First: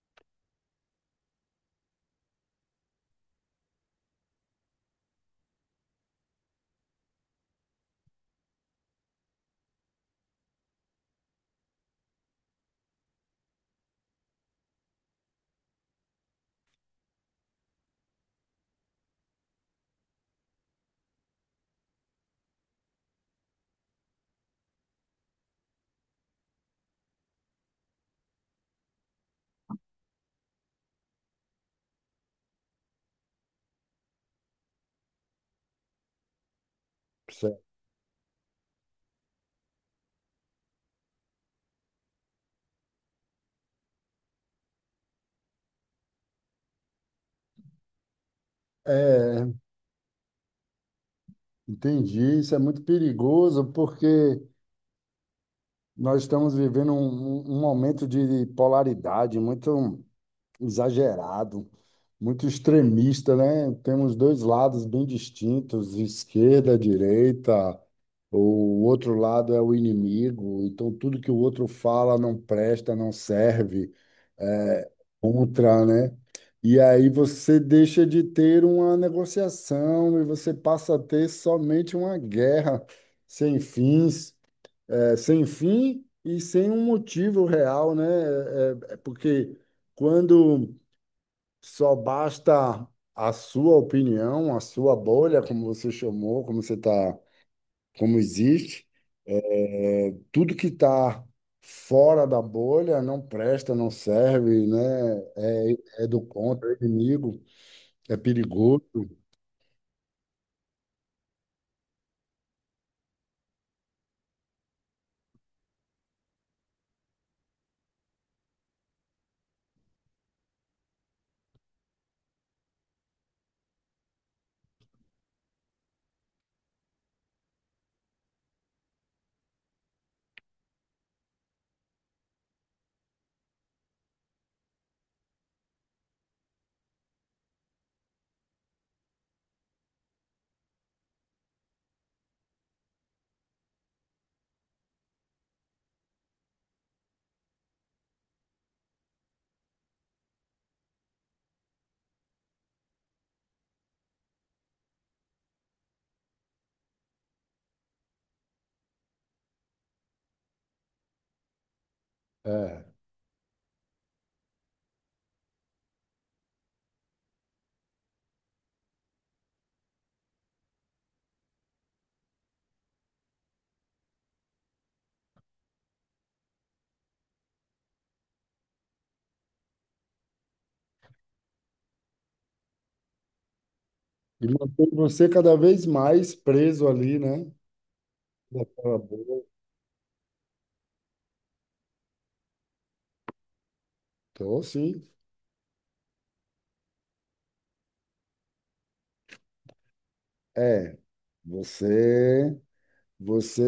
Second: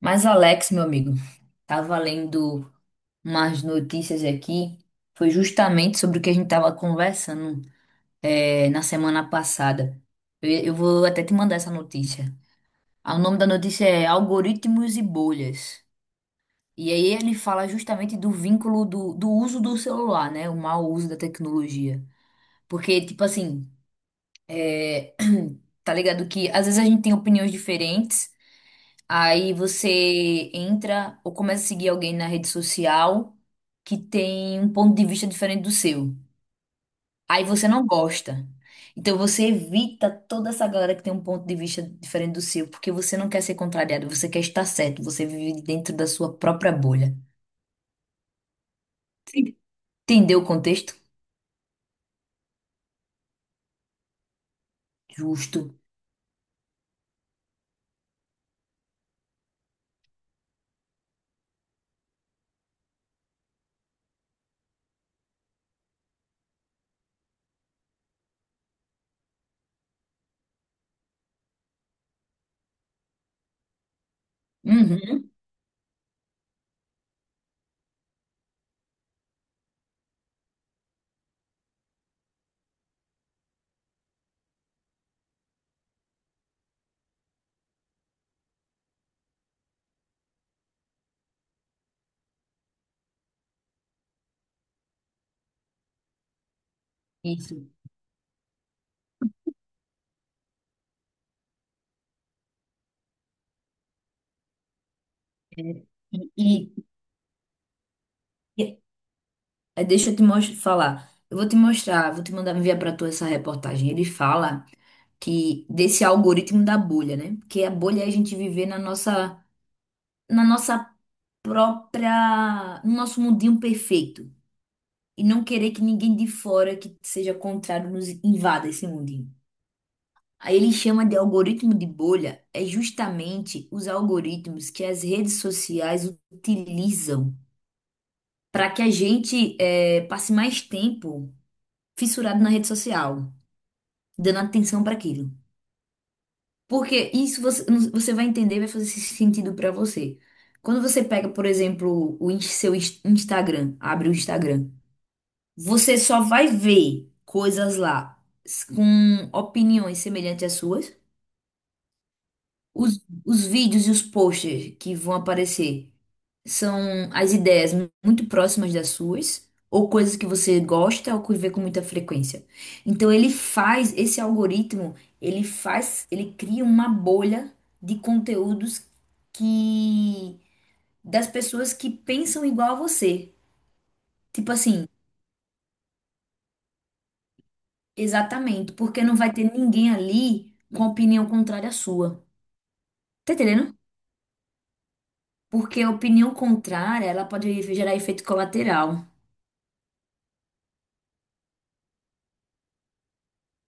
Mas Alex, meu amigo, tava lendo umas notícias aqui, foi justamente sobre o que a gente tava conversando na semana passada. Eu vou até te mandar essa notícia. O nome da notícia é Algoritmos e Bolhas. E aí ele fala justamente do vínculo do uso do celular, né? O mau uso da tecnologia. Porque, tipo assim, eh, tá ligado que às vezes a gente tem opiniões diferentes. Aí você entra ou começa a seguir alguém na rede social que tem um ponto de vista diferente do seu. Aí Certo. você não gosta. Então você evita toda essa galera que tem um ponto de vista diferente do seu, porque você não quer ser contrariado, você quer estar certo, você vive dentro da sua própria bolha. É, Sim. Entendeu o contexto? entendi. Isso é muito perigoso porque Justo. nós estamos vivendo um momento de polaridade muito. Exagerado, muito extremista, né? Temos dois lados bem distintos, esquerda, direita, o outro lado é o inimigo, então tudo que o outro fala não presta, não serve, é Uhum. contra, né? E aí você deixa de ter uma negociação e você passa a ter somente uma guerra sem fins, é, sem fim e sem um motivo real, né? É porque quando só basta a sua opinião, a sua bolha, como você chamou, como você está, Isso. como existe. É, tudo que está fora da bolha não presta, não serve, né? É. É E, do contra, e- é inimigo, é e- perigoso. É, deixa eu te falar. Eu vou te mostrar, vou te mandar enviar para tu essa reportagem. Ele fala que desse algoritmo da bolha, né? Porque a bolha é a gente viver na nossa própria, no nosso mundinho perfeito e não querer que ninguém de fora que seja contrário nos invada esse mundinho. Aí ele chama de algoritmo de bolha é justamente os algoritmos que as redes sociais utilizam para que a gente passe mais tempo fissurado na rede social, dando atenção para aquilo. Porque isso você vai entender, vai fazer sentido pra você. Quando você pega, por exemplo, o Instagram, abre o Instagram, você só vai ver coisas lá com opiniões semelhantes às suas. É. Os, os vídeos e os posters que vão aparecer são as ideias muito próximas das suas, ou coisas que você gosta ou que vê com muita frequência. Então ele faz, esse algoritmo, ele faz, ele cria uma bolha de conteúdos que das pessoas que pensam igual a você. E Tipo assim, mantém você cada vez mais preso ali, né? exatamente, Naquela porque não vai bolha. ter ninguém ali com opinião contrária à sua. Tá entendendo? Então, sim, Porque a opinião contrária, ela pode gerar efeito colateral. é. Você Você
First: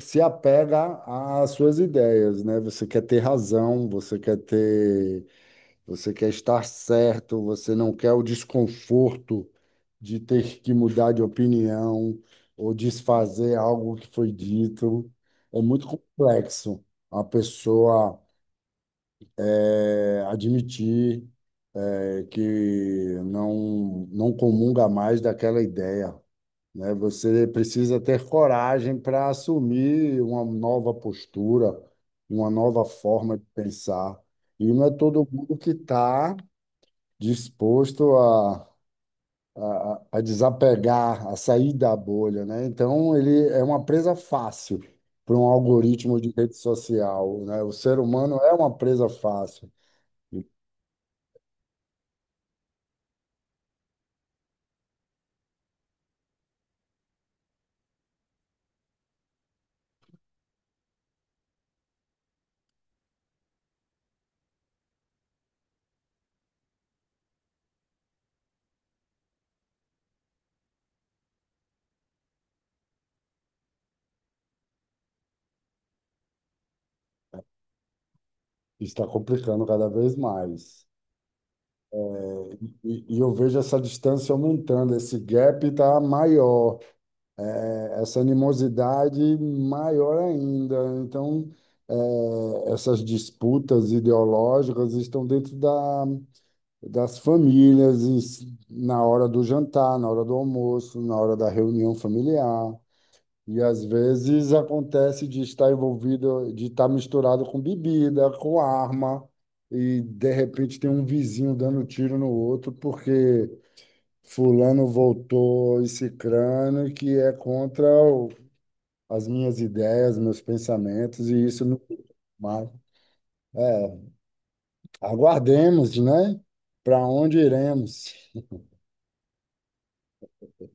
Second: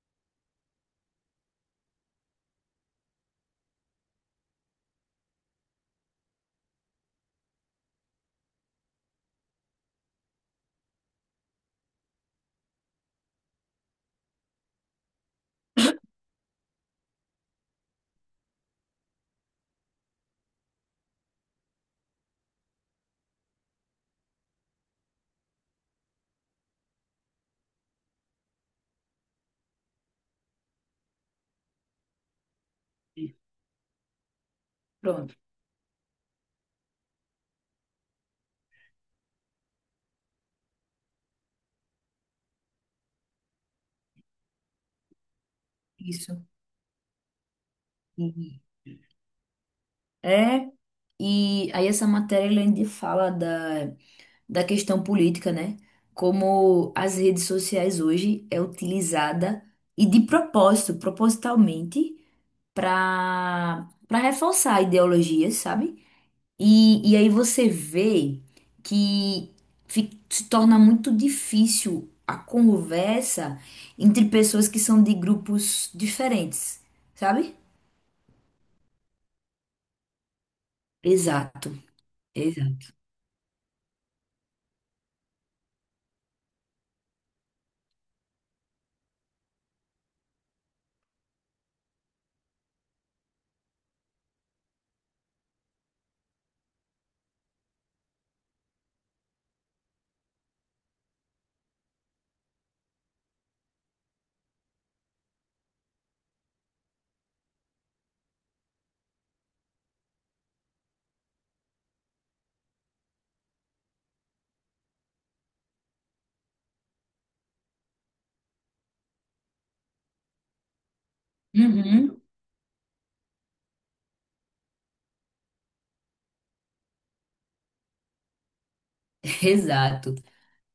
se apega às suas ideias, né? Você quer ter razão, você quer ter, você quer estar certo, você não quer o desconforto de ter que mudar de opinião ou desfazer algo que foi dito. É muito complexo a pessoa admitir, que não comunga mais daquela ideia, né? Você precisa ter coragem para assumir uma nova postura, uma nova forma de pensar. E não é todo Pronto, mundo que está disposto a desapegar, a sair da bolha, né? Então, ele é uma presa fácil para um algoritmo de isso. rede social, né? O ser humano é E- uma presa fácil. E É, e aí essa matéria ele ainda fala da questão política, né? Como as redes sociais hoje é utilizada e de propósito, propositalmente, para reforçar ideologias, sabe? E aí você vê que se torna muito difícil a conversa entre pessoas que são de grupos diferentes, sabe? Está complicando cada vez mais. Exato, exato. E eu vejo essa distância aumentando, esse gap está maior, é, essa animosidade maior ainda. Então, essas disputas ideológicas estão dentro da, das famílias, em si, na hora do jantar, na hora do almoço, na hora da reunião familiar. E às vezes acontece de estar envolvido, de estar misturado com bebida, com arma, e de repente tem um vizinho dando tiro no outro porque fulano voltou e cicrano que é contra o as minhas ideias, meus pensamentos, e isso não, Uhum. mas, é, aguardemos, né? Para onde iremos? Exato.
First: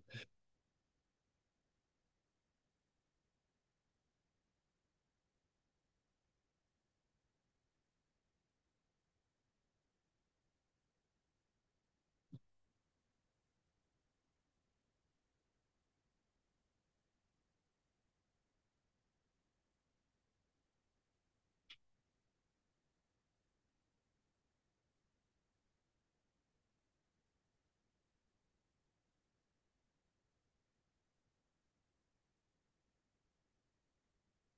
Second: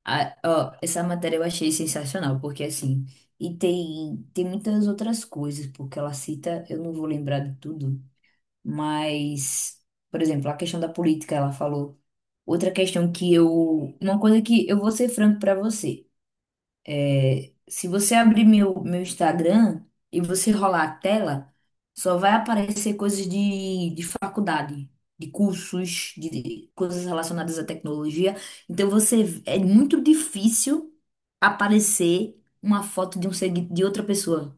Ó, essa matéria eu achei sensacional, porque assim, e tem muitas outras coisas, porque ela cita, eu não vou lembrar de tudo, mas, por exemplo, a questão da política, ela falou. Outra questão que eu. Uma coisa que eu vou ser franco pra você. Se você abrir meu Instagram e você rolar a tela, só vai aparecer coisas de faculdade, de cursos, de coisas relacionadas à tecnologia. Então você é muito difícil aparecer uma foto de um de outra pessoa,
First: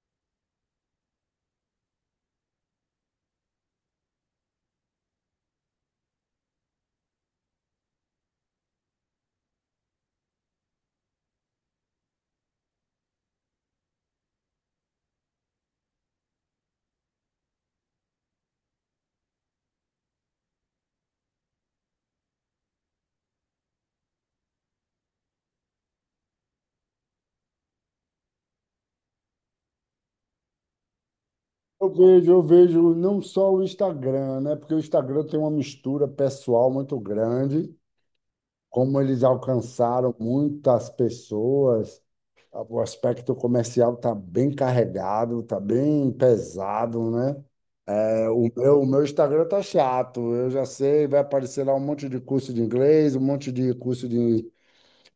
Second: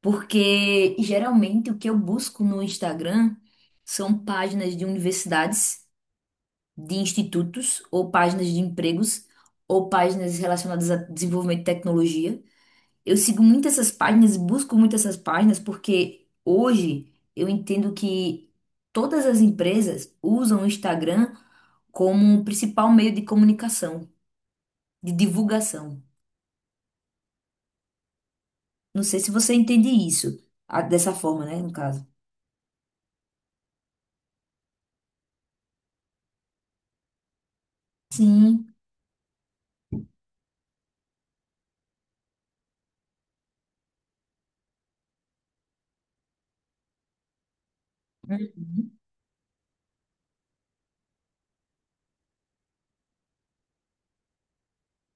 porque geralmente o que eu busco no Instagram são páginas de universidades de institutos ou páginas de empregos ou páginas relacionadas a desenvolvimento de tecnologia. Eu sigo muito essas páginas, busco muito essas páginas porque hoje eu entendo que todas as empresas usam o Instagram como o principal meio de comunicação, de divulgação. Não sei se você entende isso, dessa forma, né, no Eu caso. vejo, eu vejo não só o Instagram, né? Porque o Instagram tem uma mistura pessoal muito grande, Sim. como eles alcançaram muitas pessoas. O aspecto comercial está bem carregado, está bem pesado, né? É, o Uhum. meu Instagram tá chato, eu já sei, vai aparecer lá um monte de curso de inglês, um monte de curso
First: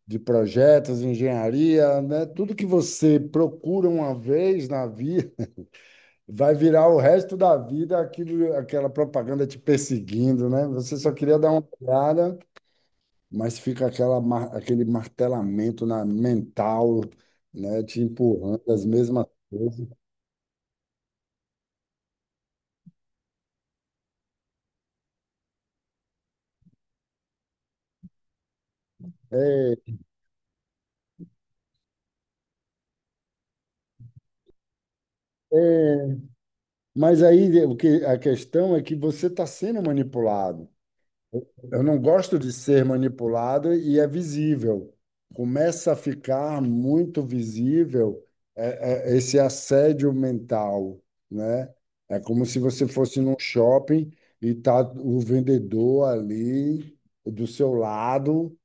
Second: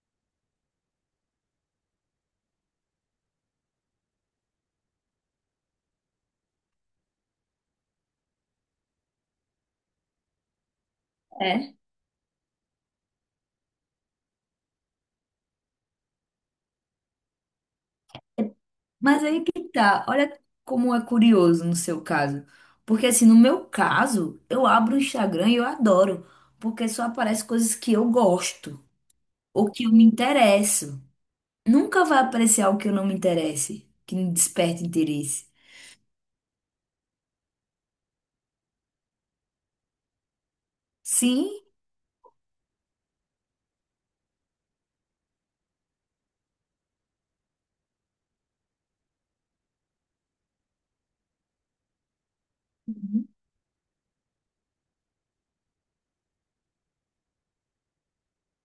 de projetos, engenharia, né? Tudo que você procura uma vez na vida vai virar o resto da vida aquilo, aquela propaganda te perseguindo, né? Você só queria dar uma É. olhada, mas fica aquele martelamento na mental, né? Te empurrando as Mas mesmas aí que coisas. tá, olha como é curioso no seu caso. Porque assim, no meu caso, eu abro o Instagram e eu adoro, porque só aparece coisas que eu gosto ou que eu me interesso. Nunca vai aparecer algo que eu não me interesse, que me desperte interesse. É, mas aí o que, a questão é que você está sendo manipulado. Sim? Eu não gosto de ser manipulado e é visível. Começa a ficar muito visível, esse assédio mental, né? É como se você fosse Uhum. num shopping e tá o vendedor ali do seu lado,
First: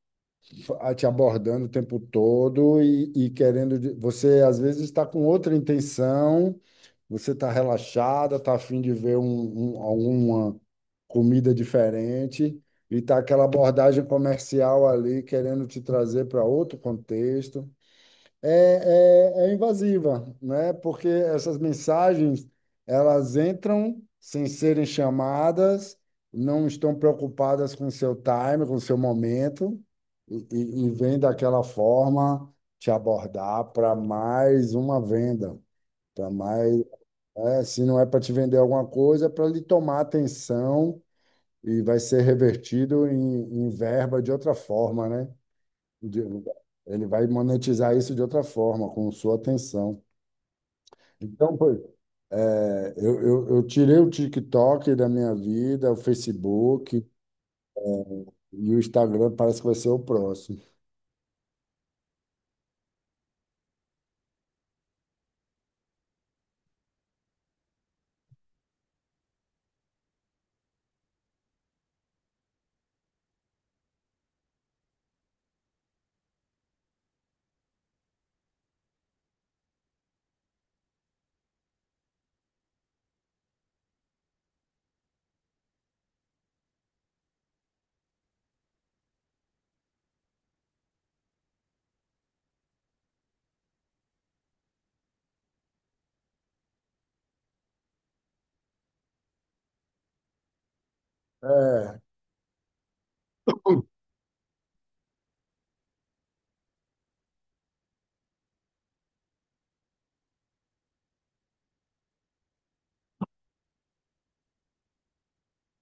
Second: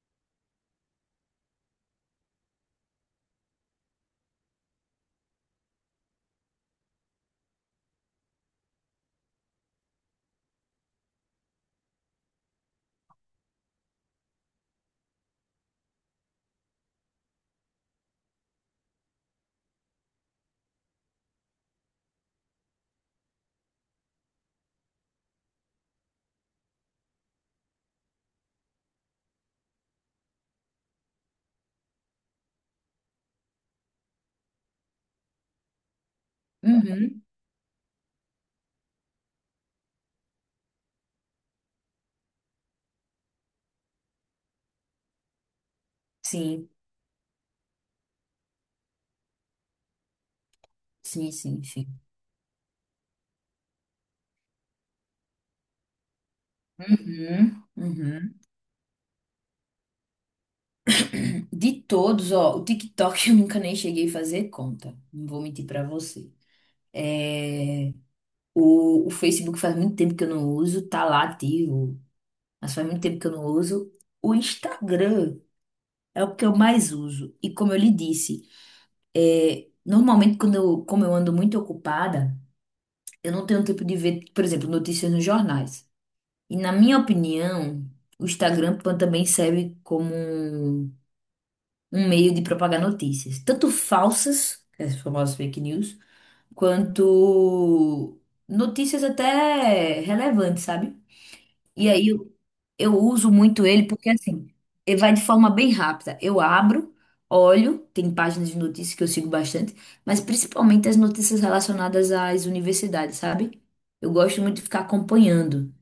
te abordando o tempo todo e querendo. Você às vezes está com outra intenção, você está relaxada, está afim de ver alguma comida diferente e está aquela abordagem comercial ali querendo te trazer para outro contexto. É, é invasiva, né? Porque essas mensagens elas entram sem serem chamadas, não estão preocupadas com seu time, com seu momento e vêm daquela forma te abordar para mais uma venda, para mais, Uhum. é, se não é para te vender alguma coisa, é para lhe tomar atenção e vai ser revertido em verba de outra forma, né? De- Sim, ele vai monetizar isso de outra forma, com sua atenção. sim, Então, sim, pô, sim. é, eu tirei o TikTok da minha vida, o Facebook Uhum. Uhum. e o Instagram parece que vai ser o próximo. De todos, ó, o TikTok eu nunca nem cheguei a fazer conta. Não vou mentir pra você. O Facebook faz muito tempo que eu não uso, tá lá ativo, mas faz muito tempo que eu não uso. O Instagram é o que eu mais uso. E como eu lhe disse, normalmente como eu ando muito ocupada, eu não tenho tempo de ver, por exemplo, notícias nos jornais. E na minha opinião, o Instagram também serve como um meio de propagar notícias, tanto falsas, as famosas fake news, quanto notícias até relevantes, sabe? E É, aí eu uso muito ele porque assim, ele vai de forma bem rápida. Eu abro, olho, tem páginas de notícias que eu sigo bastante, mas principalmente as notícias relacionadas às universidades, sabe? Eu gosto muito de ficar acompanhando.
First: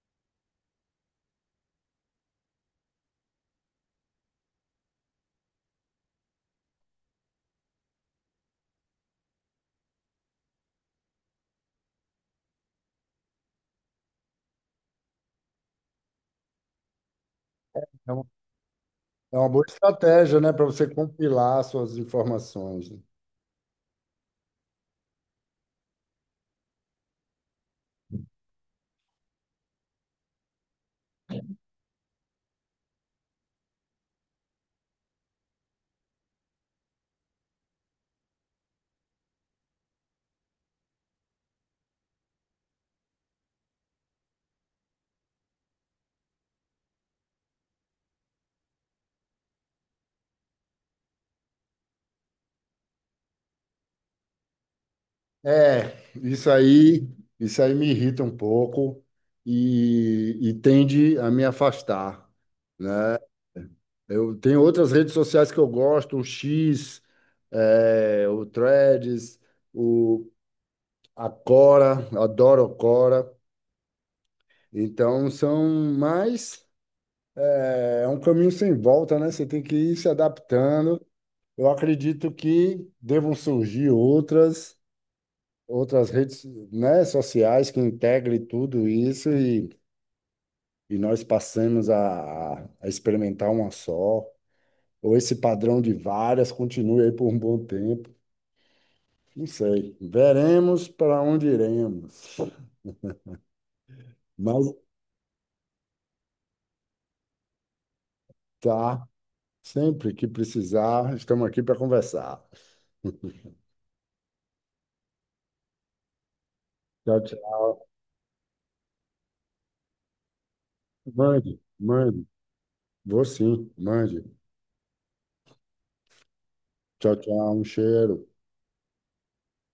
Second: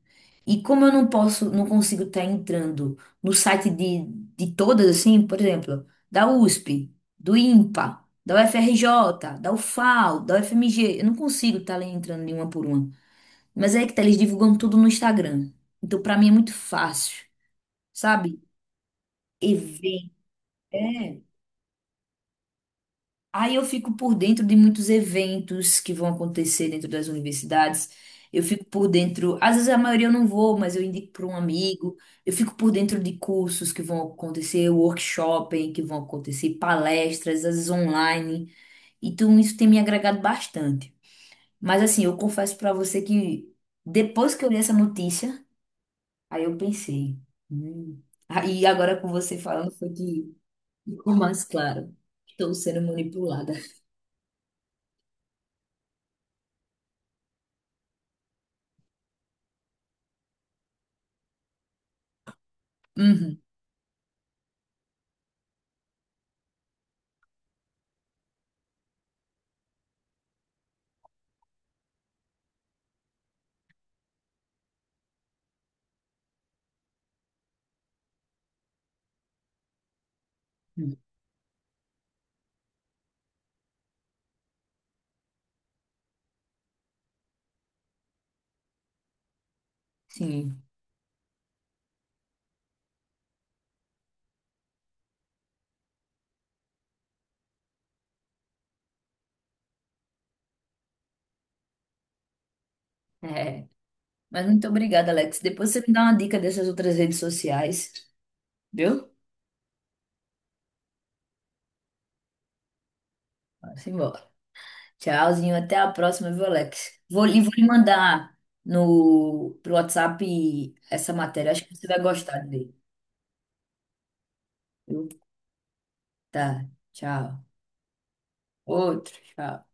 E como eu não posso, não consigo estar entrando no site de todas, assim, por exemplo, da USP, do INPA, da UFRJ, da UFAL, da UFMG, eu não consigo estar entrando em uma por uma. Mas é que tá, eles divulgam tudo no Instagram. Então, pra mim é muito fácil, é uma sabe? é uma boa Evento. estratégia, né, para você É. compilar suas informações, né? Aí eu fico por dentro de muitos eventos que vão acontecer dentro das universidades. Eu fico por dentro, às vezes a maioria eu não vou, mas eu indico para um amigo. Eu fico por dentro de cursos que vão acontecer, workshops que vão acontecer, palestras, às vezes online. Então isso tem me agregado bastante. Mas assim, eu confesso para você que depois que eu li essa notícia, aí eu pensei, hum. Aí agora com você falando foi que ficou mais claro. Estou sendo manipulada. É, isso aí, isso aí me irrita um pouco e tende a me afastar. Uhum. Eu tenho outras redes sociais que eu gosto, o X, é, o Threads, o a Quora, adoro a Quora. Então são mais, é é um caminho sem volta, né? Você tem que ir se adaptando. Eu acredito que devam surgir outras redes, né, sociais que integrem tudo isso Sim, e nós passamos a experimentar uma só, ou esse padrão de várias continue aí por um bom tempo. Não sei. Veremos para onde iremos. é. Mas Mas muito obrigada, Alex. Depois você me dá uma dica dessas outras redes sociais, tá, viu? sempre que precisar, estamos aqui para conversar. Vamos embora. Tchauzinho, até a próxima, viu, Alex? Tchau, Vou, e vou lhe tchau. mandar no, pro WhatsApp essa matéria. Mande, Acho que você vai mande. gostar dele, Vou sim, mande. viu? Tá, Tchau, tchau. tchau. Um cheiro. Outro, tchau.